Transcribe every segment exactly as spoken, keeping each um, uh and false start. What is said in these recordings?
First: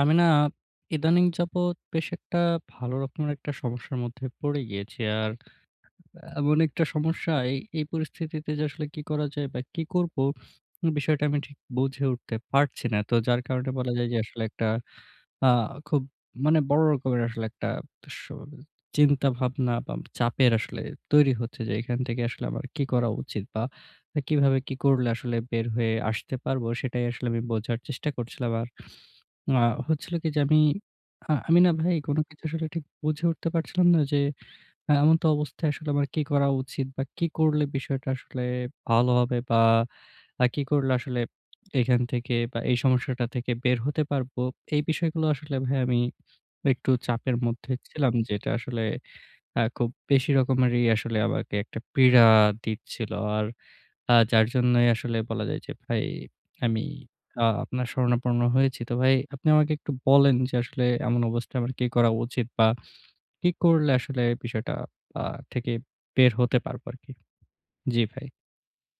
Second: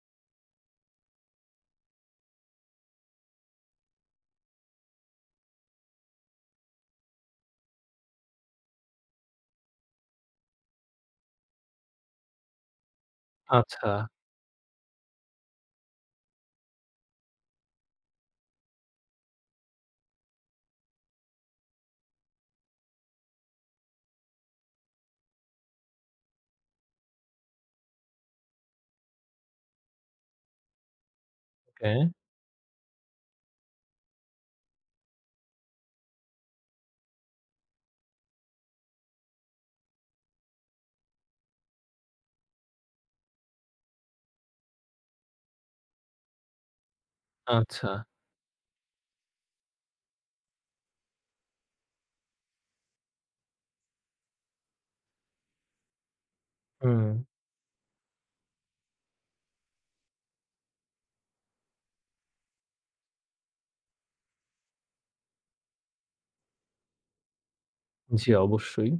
আমি না ইদানিং যাবৎ বেশ একটা ভালো রকমের একটা সমস্যার মধ্যে পড়ে গিয়েছি। আর এমন একটা সমস্যা এই, এই পরিস্থিতিতে যে আসলে কি করা যায় বা কি করব? বিষয়টা আমি ঠিক বুঝে উঠতে পারছি না। তো যার কারণে আচ্ছা, বলা যায় যে আসলে একটা আ খুব মানে বড় রকমের আসলে একটা স চিন্তাভাবনা বা চাপের আসলে তৈরি হচ্ছে যে এখান থেকে আসলে আমার কি করা উচিত? বা কিভাবে কি করলে আসলে বের হয়ে আসতে পারবো? সেটাই আসলে আমি বোঝার চেষ্টা করছিলাম। আর আ হচ্ছিল কি যে আমি আ আমি না ওকে, ভাই কোন কিছু আসলে ঠিক বুঝে উঠতে পারছিলাম না যে আ এমন তো অবস্থায় আসলে আমার কি করা উচিত বা কি করলে বিষয়টা আসলে ভালো হবে বা আ কি করলে আসলে এখান থেকে বা এই সমস্যাটা থেকে বের হতে পারবো। এই বিষয়গুলো আসলে ভাই আমি একটু চাপের মধ্যে আচ্ছা। ছিলাম, যেটা আসলে আ খুব বেশি রকমেরই আসলে আমাকে একটা পীড়া দিচ্ছিল। আর আ যার জন্যই আসলে বলা যায় যে ভাই আমি হুম, আ আপনার শরণাপন্ন হয়েছি। তো ভাই আপনি আমাকে একটু বলেন যে আসলে এমন অবস্থায় আমার কি করা উচিত? বা কি করলে আসলে বিষয়টা আ থেকে বের হতে পারবো আরকি? জি ভাই। জি, অবশ্যই।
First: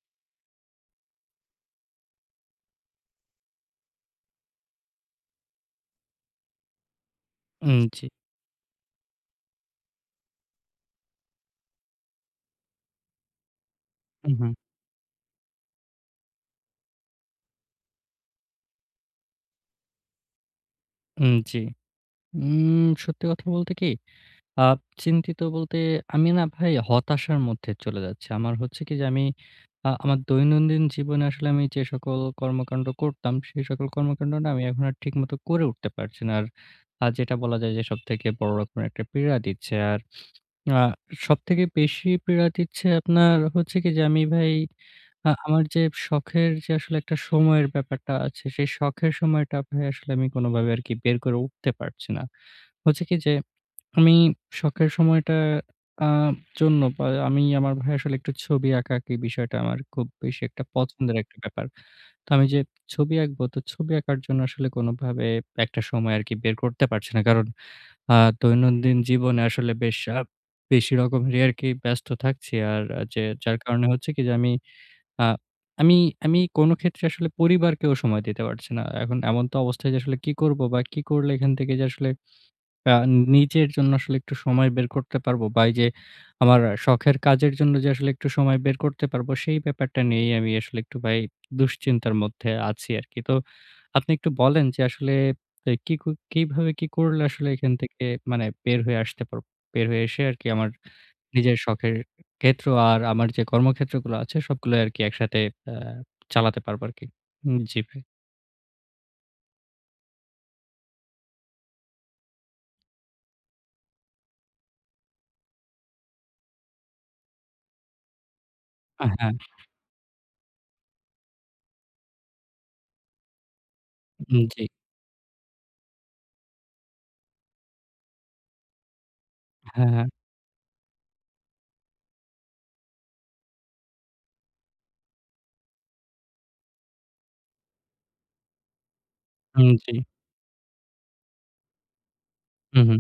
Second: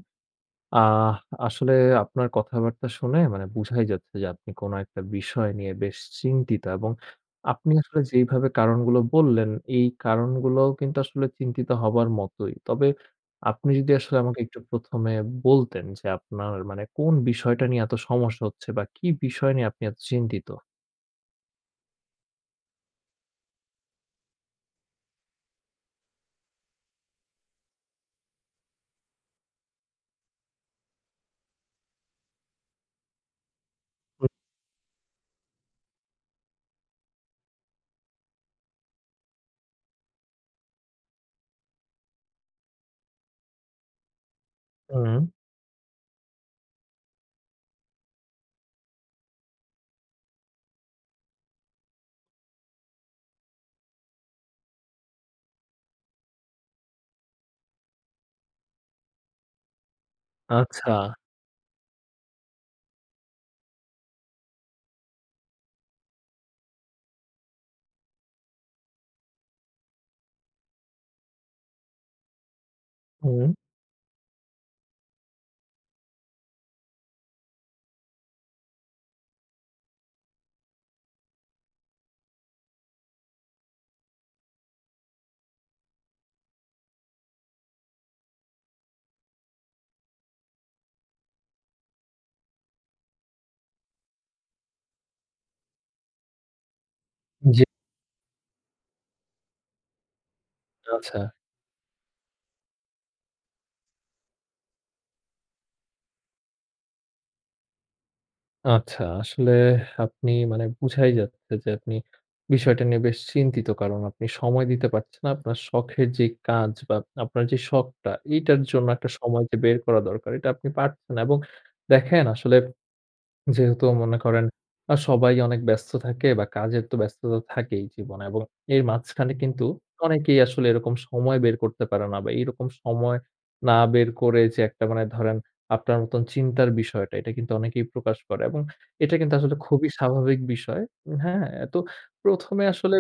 আহ আসলে আপনার কথাবার্তা শুনে মানে বুঝাই যাচ্ছে যে আপনি কোন একটা বিষয় নিয়ে বেশ চিন্তিত এবং আপনি উম, আসলে জি। যেইভাবে কারণগুলো বললেন, এই কারণগুলোও কিন্তু আসলে চিন্তিত হবার মতোই। তবে আপনি যদি আসলে উম আমাকে হুম। একটু প্রথম এ বলতেন যে আপনার মানে কোন বিষয়টা নিয়ে এত সমস্যা হচ্ছে বা কি বিষয় নিয়ে আপনি এত চিন্তিত? উম, জি। উম সত্যি কথা বলতে কি, আ চিন্তিত বলতে আমি না ভাই হতাশার মধ্যে চলে যাচ্ছি। আমার হচ্ছে কি যে আমি আ আমার দৈনন্দিন জীবনে আসলে আমি যে সকল কর্মকাণ্ড করতাম, সেই সকল কর্মকাণ্ড না আমি এখন আর ঠিকমতো করে উঠতে পারছি না। আর আ যেটা বলা যায় যে সবথেকে বড় রকমের একটা পীড়া দিচ্ছে। আর আ সবথেকে বেশি পীড়া দিচ্ছে আপনার হচ্ছে কি যে আমি ভাই হুম, আ আমার যে শখের যে আসলে একটা সময়ের ব্যাপারটা আছে, সেই শখের সময়টা ভাই আসলে আমি কোনোভাবে আরকি বের করে উঠতে পারছি না। হচ্ছে কি যে আমি শখের সময়টা আ জন্য বা আমি আমার ভাই আসলে একটু ছবি আঁকাআঁকি, বিষয়টা আমার খুব বেশি একটা আচ্ছা। পছন্দের একটা ব্যাপার। তো আমি যে ছবি আঁকবো, তো ছবি আঁকার জন্য আসলে কোনোভাবে একটা সময় আরকি বের করতে পারছি না। কারণ আ দৈনন্দিন জীবনে আসলে বেশ আ বেশি রকমেরই আরকি ব্যস্ত থাকছি। আর আহ, যে হুম, যার কারণে হচ্ছে কি যে আমি আ আমি আমি কোনো ক্ষেত্রে আসলে পরিবারকেও সময় দিতে পারছি না। এখন এমন তো অবস্থায় যে আসলে কি করব বা কি করলে এখান থেকে যে আসলে আ নিজের জন্য আসলে একটু সময় বের করতে পারবো বা এই যে আমার শখের কাজের জন্য যে আসলে একটু সময় বের করতে পারবো, সেই ব্যাপারটা নিয়েই আমি আসলে একটু ভাই দুশ্চিন্তার মধ্যে আছি আরকি। তো আপনি একটু বলেন যে আসলে এ কি কু কিভাবে কি করলে আসলে জি, এখান থেকে মানে বের হয়ে আসতে পারবো? বের হয়ে এসে আরকি আমার আচ্ছা। নিজের শখের ক্ষেত্র আর আমার যে কর্মক্ষেত্রগুলো আছে সবগুলো আরকি একসাথে আ চালাতে পারবো আরকি। হুম, জি ভাই। আচ্ছা, আসলে আপনি মানে বুঝাই যাচ্ছে যে আপনি বিষয়টা নিয়ে বেশ চিন্তিত। কারণ আপনি সময় দিতে পারছেন না। আপনার শখের যে কাজ বা আপনার যে শখটা, এইটার জন্য আ একটা হ্যাঁ, সময় যে বের করা দরকার, এটা আপনি পারছেন না এবং দেখেন আসলে যেহেতু মনে হুম, করেন জি। আ সবাই অনেক ব্যস্ত থাকে বা কাজের তো ব্যস্ততা থাকেই জীবনে এবং এর মাঝখানে কিন্তু হ্যাঁ, হ্যাঁ। অনেকেই আসলে এরকম সময় বের করতে পারে না বা এইরকম সময় না বের করে যে একটা মানে ধরেন আপনার মতন চিন্তার বিষয়টা এটা কিন্তু অনেকেই প্রকাশ করে এবং এটা কিন্তু আসলে হুম, খুবই জি। স্বাভাবিক বিষয়। হ্যাঁ? তো প্রথম এ হুম, আসলে হুম।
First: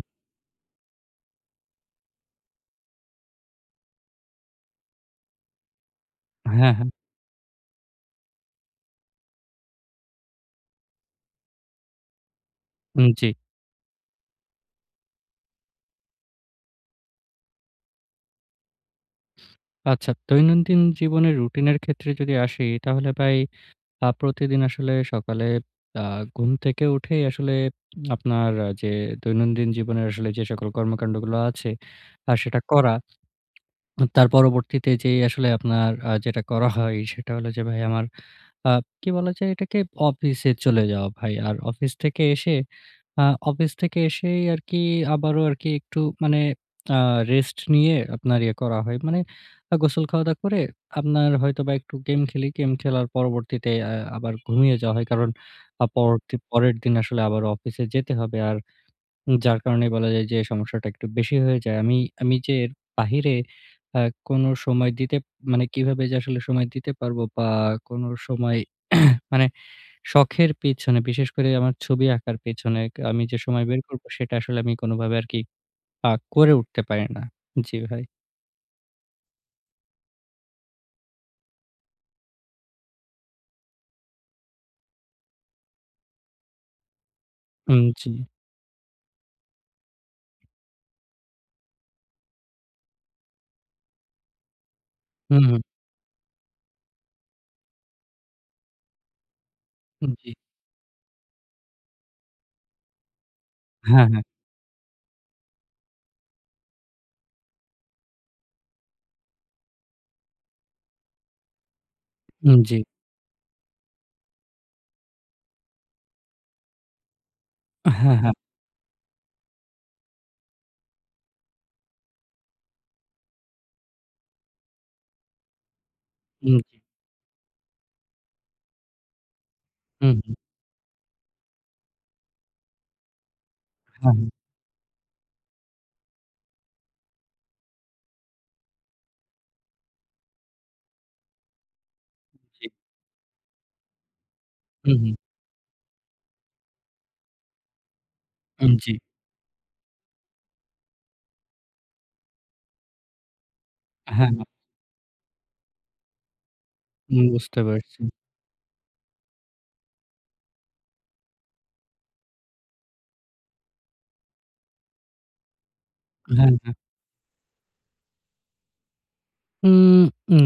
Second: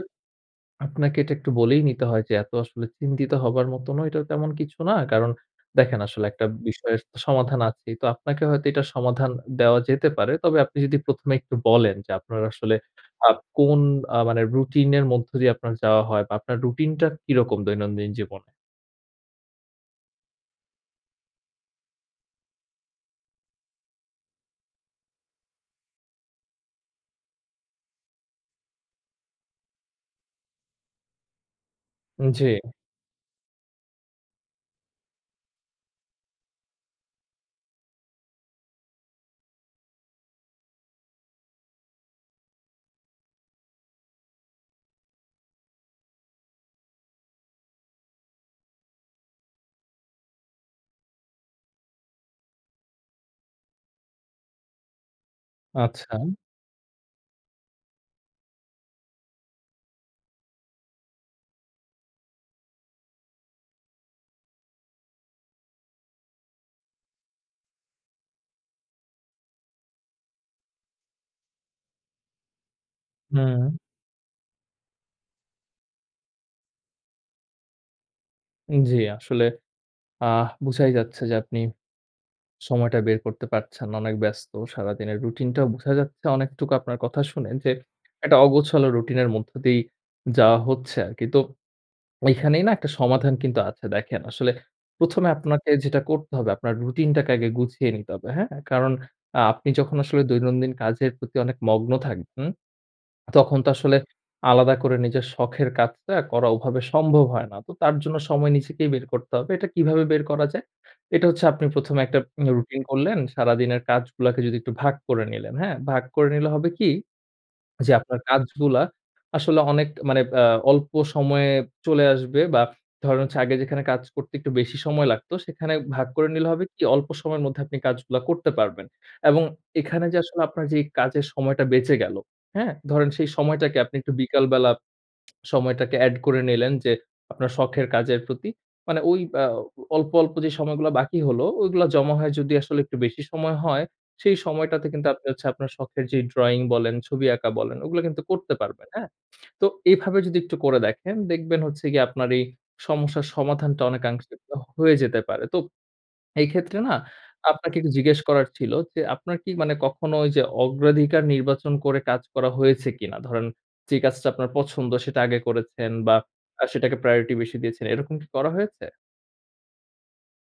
আপনাকে এটা একটু বলেই নিতে হয় যে এত আসলে চিন্তিত হবার মতো নয়, এটা তেমন কিছু না। কারণ দেখেন আসলে একটা হ্যাঁ, হ্যাঁ। বিষয়ের তো সমাধান আছেই। তো আপনাকে হয়তো এটার সমাধান দেওয়া যেতে পারে। তবে আপনি যদি প্রথম এ একটু বলেন যে আপনার আসলে হুম, জি। আ কোন আ মানে রুটিন এর মধ্য দিয়ে আপনার যাওয়া হয় বা আপনার রুটিনটা কিরকম দৈনন্দিন জীবনে? আচ্ছা, দৈনন্দিন জীবনের রুটিনের ক্ষেত্রে যদি আসি, তাহলে ভাই আ প্রতিদিন আসলে সকালে আ ঘুম থেকে উঠেই আসলে আপনার আহ, যে দৈনন্দিন জীবনের আসলে যে সকল কর্মকান্ডগুলো আছে, আ জি, সেটা করা। তার পরবর্তীতে যেই আসলে আপনার আ যেটা করা হয়, সেটা হলো যে ভাই আমার আ কি বলা যায় এটাকে? অফিসে চলে যাওয়া ভাই। আর অফিস থেকে এসে আ অফিস থেকে এসেই আরকি আবারও আরকি একটু মানে আ রেস্ট নিয়ে আপনার ইয়ে করা হয়। মানে আ গোসল খাওয়া-দাওয়া করে আপনার হয়তোবা একটু গেম খেলি। গেম খেলার পরবর্তীতে আ আবার ঘুমিয়ে যাওয়া হয়। কারণ আ আচ্ছা। পরতি পরের দিন আসলে আবার অফিসে যেতে হবে। আর যার কারণে বলা যায় যে সমস্যাটা একটু বেশি হয়ে যায়। আমি আমি যে এর বাহিরে আ কোনো সময় দিতে মানে কিভাবে যে আসলে সময় দিতে পারবো বা কোনো সময় মানে শখের পিছনে, বিশেষ করে আমার ছবি আঁকার পেছনে ক আমি যে হুম, সময় বের করব সেটা আসলে আমি কোনভাবে আরকি আ করে উঠতে পারি না। জি ভাই। জি আসলে আহ বোঝাই যাচ্ছে যে আপনি সময়টা বের করতে পারছেন, অনেক ব্যস্ত। সারাদিনের রুটিনটাও বোঝা যাচ্ছে অনেকটুকু আপনার কথা শুনে যে, উম, জি। একটা অগোছালো রুটিনের মধ্য দিয়েই যাওয়া হচ্ছে আরকি। তো এখানেই না একটা সমাধান কিন্তু আছে দেখেন। আসলে প্রথম এ হুম, হুম। আপনাকে যেটা করতে হবে আপনার রুটিনটাকে আগে গুছিয়ে নিতে হবে, হ্যাঁ? কারণ আ আপনি যখন আসলে জি। দৈনন্দিন কাজের প্রতি অনেক মগ্ন থাকবেন তখন তো আসলে হ্যাঁ, হ্যাঁ। আলাদা করে নিজের শখের কাজটা করা ওভাবে সম্ভব হয় না। তো তার জন্য সময় নিজেকেই বের করতে হবে। এটা কিভাবে বের করা যায়? এটা হচ্ছে আপনি প্রথম এ একটা উম, জি। রুটিন করলেন। সারাদিনের কাজগুলাকে যদি একটু ভাগ করে নিলেন, হ্যাঁ? ভাগ করে নিলে হবে কি জি, হ্যাঁ, আপনার হ্যাঁ। কাজগুলা আসলে অনেক মানে আ অল্প সময়ে চলে আসবে বা ধরেন হচ্ছে আগে যেখানে কাজ করতে একটু বেশি সময় লাগতো, সেখানে ভাগ করে নিলে উম, হবে জি। কি অল্প সময়ের মধ্যে আপনি কাজগুলা করতে পারবেন। এবং এখানে হুম, যে হুম। আসলে আপনার যে কাজের সময়টা বেঁচে গেল, হ্যাঁ? ধরেন সেই সময়টাকে আপনি একটু হ্যাঁ, হ্যাঁ। বিকালবেলা সময়টাকে এড করে নিলেন যে, আপনার শখের কাজের প্রতি। মানে ওই আ অল্প, অল্প যে সময়গুলা বাকি হলো, ওইগুলা জমা হয় যদি জি। আসলে একটু বেশি সময় হয়, সেই সময়টাতে হুম, কিন্তু হুম। আপনি হচ্ছে আপনার শখের যে ড্রইং বলেন, ছবি আঁকা বলেন, ওগুলো কিন্তু করতে উম, পারবেন, জি। হ্যাঁ? তো এইভাবে যদি একটু করে দেখেন, দেখবেন হচ্ছে গিয়ে আপনার এই সমস্যার সমাধানটা হ্যাঁ, অনেকাংশে হ্যাঁ। হয়ে যেতে পারে। তো এই ক্ষেত্রে না উম বুঝতে আপনাকে একটু পারছি। জিজ্ঞেস করার ছিল যে, আপনার কি মানে কখনো ওই যে অগ্রাধিকার নির্বাচন করে কাজ করা হয়েছে কিনা? ধরেন যে কাজটা আপনার পছন্দ সেটা আগে করেছেন বা হ্যাঁ, আ হ্যাঁ। সেটাকে প্রায়োরিটি বেশি দিয়েছেন। এরকম কি করা হয়েছে? উম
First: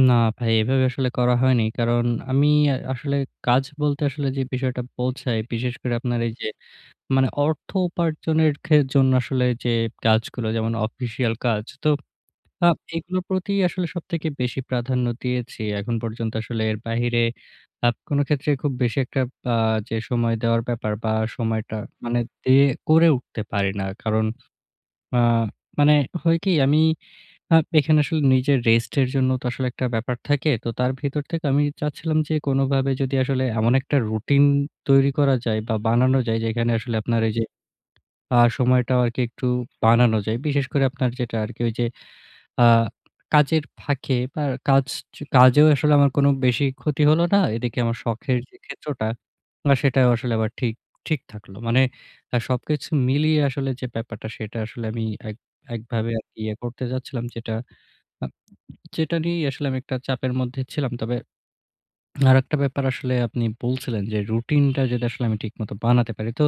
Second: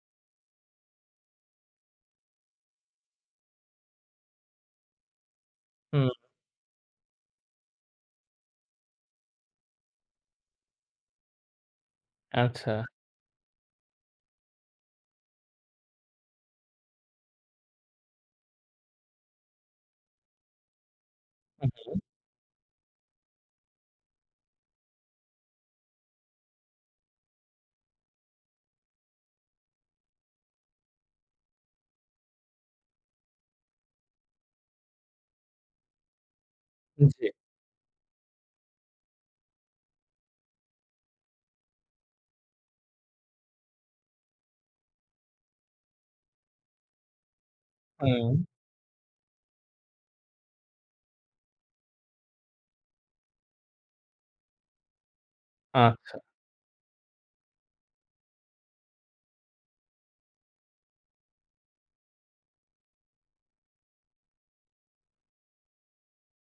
না ভাই, এভাবে আসলে করা হয়নি। কারণ আমি আ আসলে কাজ বলতে আসলে যে বিষয়টা বোঝায়, বিশেষ করে হুম, আপনার এই যে মানে অর্থ উপার্জনের খে জন্য আসলে যে কাজগুলো, যেমন অফিসিয়াল কাজ। তো আ আচ্ছা। এগুলোর প্রতি আসলে সবথেকে বেশি প্রাধান্য দিয়েছি। এখন পর্যন্ত আসলে এর বাহিরে আ কোন ক্ষেত্রে খুব বেশি একটা আ যে সময় দেওয়ার ব্যাপার বা হু, সময়টা হু। মানে দিয়ে করে উঠতে পারি না। কারণ আ মানে হয় কি আমি আ এখানে আসলে নিজের রেস্টের জন্য তো আসলে একটা ব্যাপার থাকে। তো তার ভিতর থেকে আমি চাচ্ছিলাম যে কোনভাবে যদি আসলে এমন একটা রুটিন তৈরি করা যায় বা বানানো যায় যেখানে আসলে আপনার জি। এই যে আ সময়টাও আরকি একটু বানানো যায়। বিশেষ করে আপনার যেটা আরকি ওই যে আ কাজের ফাঁকে বা কাজ কাজেও আসলে আমার কোনো বেশি ক্ষতি হলো না। এদিকে আমার হুম। শখের যে ক্ষেত্রটা আ সেটাও আসলে আবার ঠিক ঠিক থাকলো। মানে আ সবকিছু মিলিয়ে আসলে যে ব্যাপারটা, সেটা আসলে আমি এক একভাবে আচ্ছা। আরকি ইয়ে করতে যাচ্ছিলাম, যেটা আ যেটা নিয়েই আসলে আমি একটা চাপের মধ্যে ছিলাম। তবে আরেকটা ব্যাপার আসলে আপনি বলছিলেন যে রুটিনটা যদি আসলে আমি ঠিকমতো বানাতে পারি। তো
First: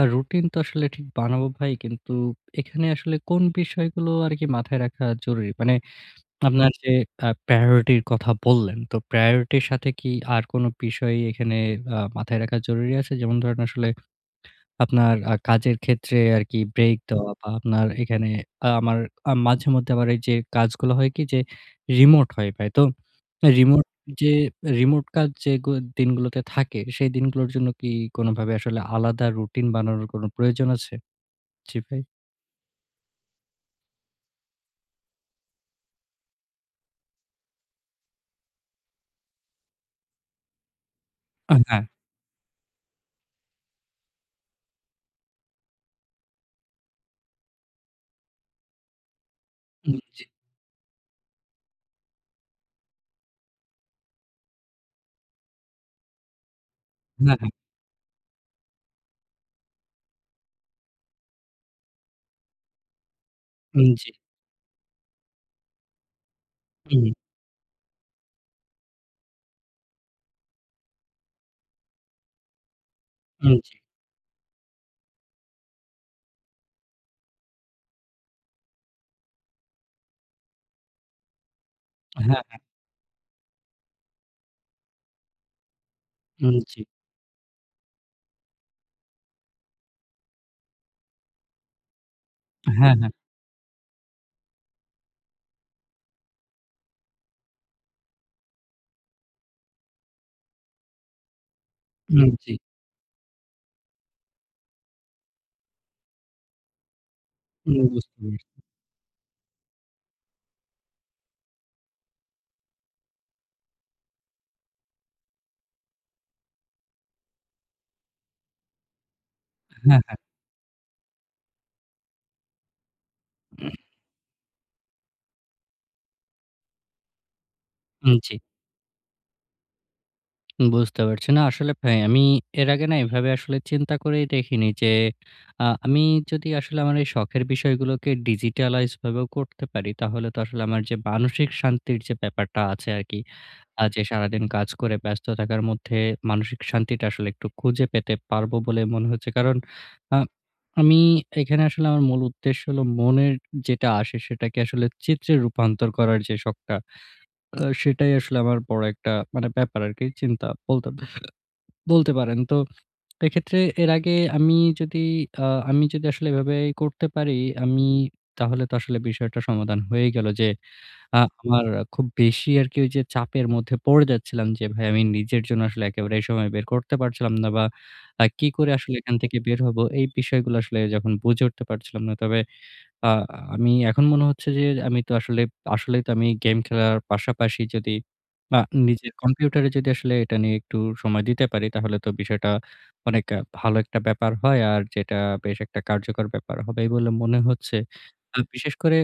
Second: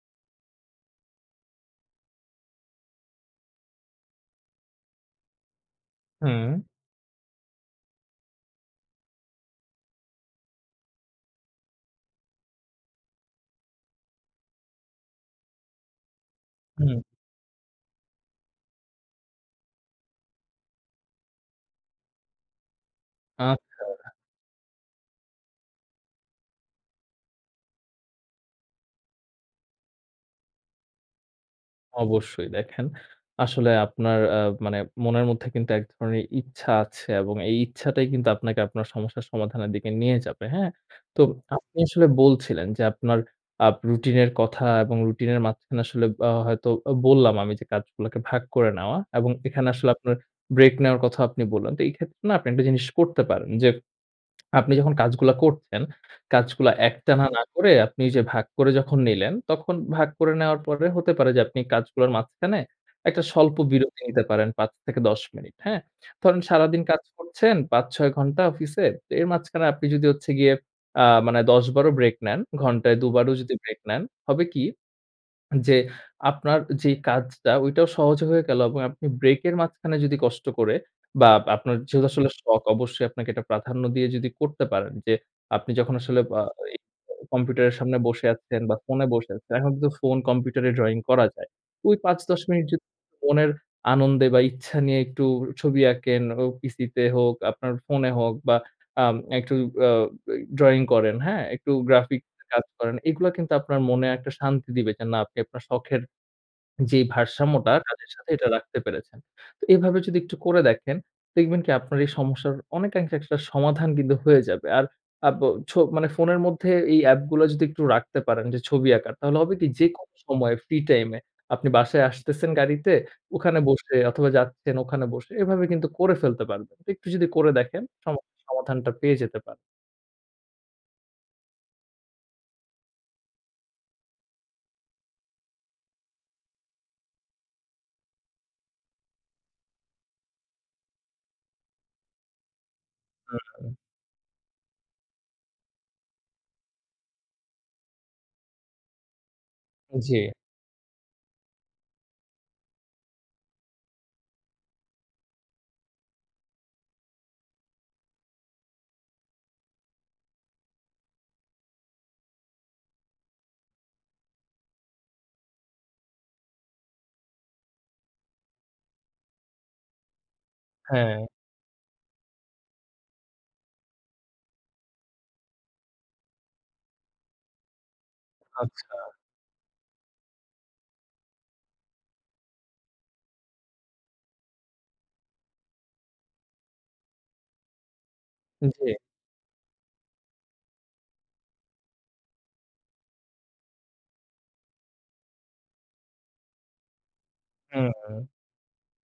আ রুটিন তো আসলে ঠিক বানাবো ভাই। কিন্তু এখানে আসলে কোন বিষয়গুলো আরকি মাথায় রাখা জরুরি? মানে হুম, আপনার যে আ প্রায়োরিটি র কথা বললেন, তো প্রায়োরিটি র সাথে কি আর কোন বিষয় এখানে আ মাথায় রাখা জরুরি আছে? যেমন ধরেন আসলে আপনার আ কাজের ক্ষেত্রে আরকি ব্রেক হুম। হুম। দেওয়া বা আপনার এখানে আ আমার আ মাঝেমধ্যে আবার এই যে কাজগুলো হয় কি যে রিমোট হয় ভাই। তো রিমোট আচ্ছা। যে রিমোট কাজ যে গু দিনগুলোতে থাকে সেই দিনগুলোর জন্য কি কোনোভাবে আসলে আলাদা রুটিন বানানোর কোনো প্রয়োজন আছে? জি ভাই। অবশ্যই দেখেন, আসলে আপনার আ মানে মনের মধ্যে কিন্তু এক ধরনের ইচ্ছা আছে এবং এই ইচ্ছাটাই কিন্তু আপনাকে আপনার সমস্যার সমাধানের দিকে নিয়ে যাবে, হ্যাঁ? তো হুম। আ আপনি হ্যাঁ, আসলে বলছিলেন যে আপনার আপ রুটিনের কথা এবং রুটিনের মাঝখানে আসলে আ হয়তো আ বললাম আমি যে কাজগুলোকে ভাগ করে নেওয়া এবং এখানে আসলে উম আপনার ব্রেক নেওয়ার কথাও আপনি বললেন। তো এই ক্ষেত্রে না আপনি একটা জিনিস করতে পারেন যে আপনি যখন কাজগুলা করছেন, কাজগুলা একটানা হ্যাঁ, না হ্যাঁ। করে আপনি যে ভাগ করে যখন নিলেন, তখন ভাগ করে নেওয়ার পরে হতে পারে যে আপনি কাজগুলোর মাঝখানে একটা স্বল্প উম, বিরতি জি। নিতে পারেন পাঁচ থেকে দশ মিনিট, হ্যাঁ? ধরেন সারাদিন কাজ উম করছেন পাঁচ ছয় ঘন্টা অফিসে। তো এর মাঝখানে আপনি যদি হচ্ছে গিয়ে আ মানে দশ বারো ব্রেক নেন, ঘন্টায় দুবারও উম যদি জি। ব্রেক নেন, হবে কি যে আপনার যে কাজটা ওইটাও সহজ হয়ে গেল এবং আপনি ব্রেকের মাঝখানে যদি কষ্ট করে বা আপনার যেহেতু আসলে হ্যাঁ, হ্যাঁ। শখ অবশ্যই আপনাকে এটা প্রাধান্য দিয়ে যদি করতে পারেন যে আপনি যখন আসলে আ উম, এই জি। কম্পিউটারের সামনে বসে আছেন বা ফোনে বসে আছেন, এখন কিন্তু ফোন কম্পিউটারে ড্রইং করা যায়। ওই পাঁচ থেকে দশ মিনিট যদি হ্যাঁ, হ্যাঁ। মনের আনন্দে বা ইচ্ছা নিয়ে একটু ছবি আঁকেন, ও পিসিতে হোক, আপনার ফোনে হোক বা আম একটু আ ড্রইং করেন, হ্যাঁ? একটু গ্রাফিক উম, জি। কাজ করেন। এগুলা কিন্তু আপনার মনে একটা শান্তি দিবে যে না আপনি আপনার শখের যেই ভারসাম্যটা উম কাজের বুঝতে সাথে এটা পারছি। রাখতে পেরেছেন। তো এভাবে যদি একটু করে দেখেন, দেখবেন কি আপনার এই সমস্যার অনেকাংশে একটা সমাধান কিন্তু হয়ে যাবে। আর আব ছ মানে ফোনের মধ্যে এই অ্যাপগুলা যদি একটু রাখতে পারেন যে ছবি আঁকার তাহলে হবে কি হ্যাঁ, যেকোনো হ্যাঁ। সময় ফ্রি টাইম এ আপনি বাসায় আসতেছেন গাড়িতে, ওখানে বসে অথবা যাচ্ছেন ওখানে বসে এভাবে কিন্তু করে ফেলতে পারবেন। তো একটু যদি করে দেখেন উম, জি। সমস্যার সমাধানটা পেয়ে যেতে পারেন। বুঝতে পারছি। না আসলে ভাই আমি এর আগে না এভাবে আসলে চিন্তা করেই দেখিনি যে আ আমি যদি আসলে আমার এই শখের বিষয়গুলোকে ডিজিটালাইজ ভাবেও করতে পারি তাহলে তো আসলে আমার যে মানসিক শান্তির যে ব্যাপারটা আছে আরকি, হুম, আ যে সারাদিন কাজ করে ব্যস্ত থাকার মধ্যে মানসিক শান্তিটা আসলে একটু খুঁজে পেতে পারবো বলে মনে হচ্ছে। কারণ আ জি, আমি এখানে আসলে আমার মূল উদ্দেশ্য হলো মনের যেটা আসে সেটাকে আসলে চিত্রে রূপান্তর করার যে শখটা, আ সেটাই আসলে আমার বড় একটা মানে ব্যাপার আরকি, চিন্তা বলতে বলতে পারেন। তো এক্ষেত্রে এর আগে আমি যদি আ আমি যদি আসলে এভাবে করতে পারি, আমি তাহলে তো আসলে বিষয়টা সমাধান হয়ে গেল যে, আ হ্যাঁ, আমার খুব বেশি আরকি ওই যে চাপের মধ্যে পড়ে যাচ্ছিলাম যে, ভাই আমি নিজের জন্য আসলে একেবারে সময় বের করতে পারছিলাম না বা আ কি করে আসলে আচ্ছা, এখান থেকে বের হব, এই বিষয়গুলো আসলে যখন বুঝে উঠতে পারছিলাম না। তবে আ আমি এখন মনে হচ্ছে যে আমি তো আসলে আসলেই তো আমি গেম খেলার পাশাপাশি যদি আ জি। নিজের কম্পিউটারে যদি আসলে এটা নিয়ে একটু সময় দিতে পারি তাহলে তো বিষয়টা অনেক আ ভালো একটা ব্যাপার হয়। আর যেটা বেশ একটা কার্যকর ব্যাপার হবে বলে মনে হচ্ছে। হুম, আ বিশেষ করে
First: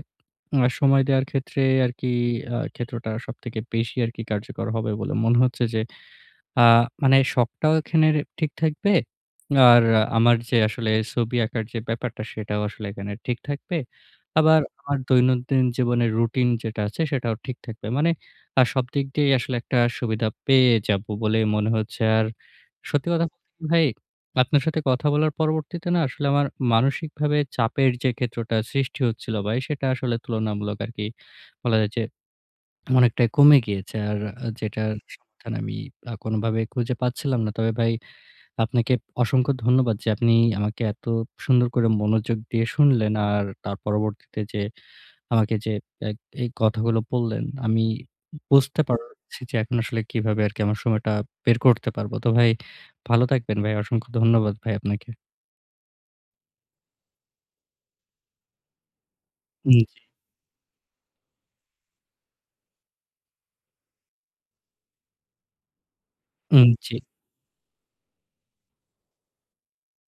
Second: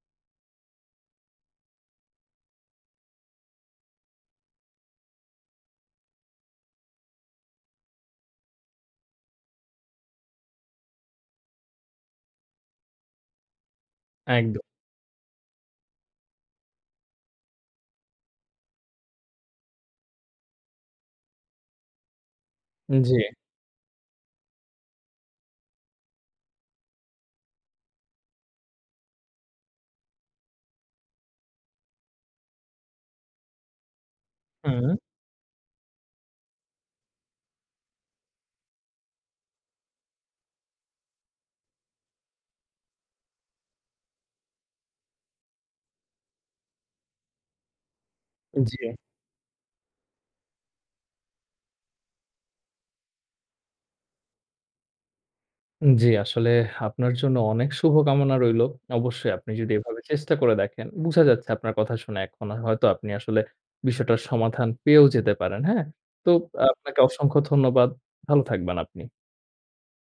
আ সময় দেওয়ার ক্ষেত্রে আরকি আ ক্ষেত্রটা সবথেকে বেশি আরকি কার্যকর হবে বলে মনে হচ্ছে যে আ মানে শখটাও এখানে ঠিক থাকবে। আর আমার যে আসলে ছবি আঁকার যে ব্যাপারটা সেটাও আসলে এখানে ঠিক থাকবে। আবার একদম। আমার দৈনন্দিন জীবনের রুটিন যেটা আছে সেটাও ঠিক থাকবে। মানে আ সব দিক দিয়েই আসলে একটা সুবিধা পেয়ে যাবো বলে মনে হচ্ছে। আর সত্যি জি, কথা বলতে কি ভাই, আপনার সাথে কথা বলার পরবর্তীতে না আসলে আমার মানসিকভাবে চাপের যে ক্ষেত্রটা সৃষ্টি হচ্ছিল ভাই, সেটা আসলে তুলনামূলক আরকি বলা যায় যে অনেকটাই কমে গিয়েছে। আর আ হুম, যেটার হুম। সমাধান আমি আ কোনভাবে খুঁজে পাচ্ছিলাম না। তবে ভাই আপনাকে অসংখ্য ধন্যবাদ যে আপনি আমাকে এত সুন্দর করে মনোযোগ দিয়ে শুনলেন। আর তার পরবর্তীতে যে আমাকে যে এক এই কথাগুলো বললেন, আমি জি, বুঝতে পারছি যে এখন আসলে কিভাবে আরকি আমার সময়টা বের করতে পারবো। তো ভাই ভালো থাকবেন ভাই। অসংখ্য ধন্যবাদ ভাই আপনাকে। জি, আসলে আপনার জন্য অনেক শুভকামনা রইলো। অবশ্যই আপনি যদি এভাবে উম চেষ্টা করে দেখেন, বুঝা যাচ্ছে আপনার কথা শুনে এখন হয়তো আপনি আসলে বিষয়টার সমাধান পেয়েও যেতে পারেন। হ্যাঁ? তো উম জি। আপনাকে অসংখ্য ধন্যবাদ। ভালো থাকবেন আপনি।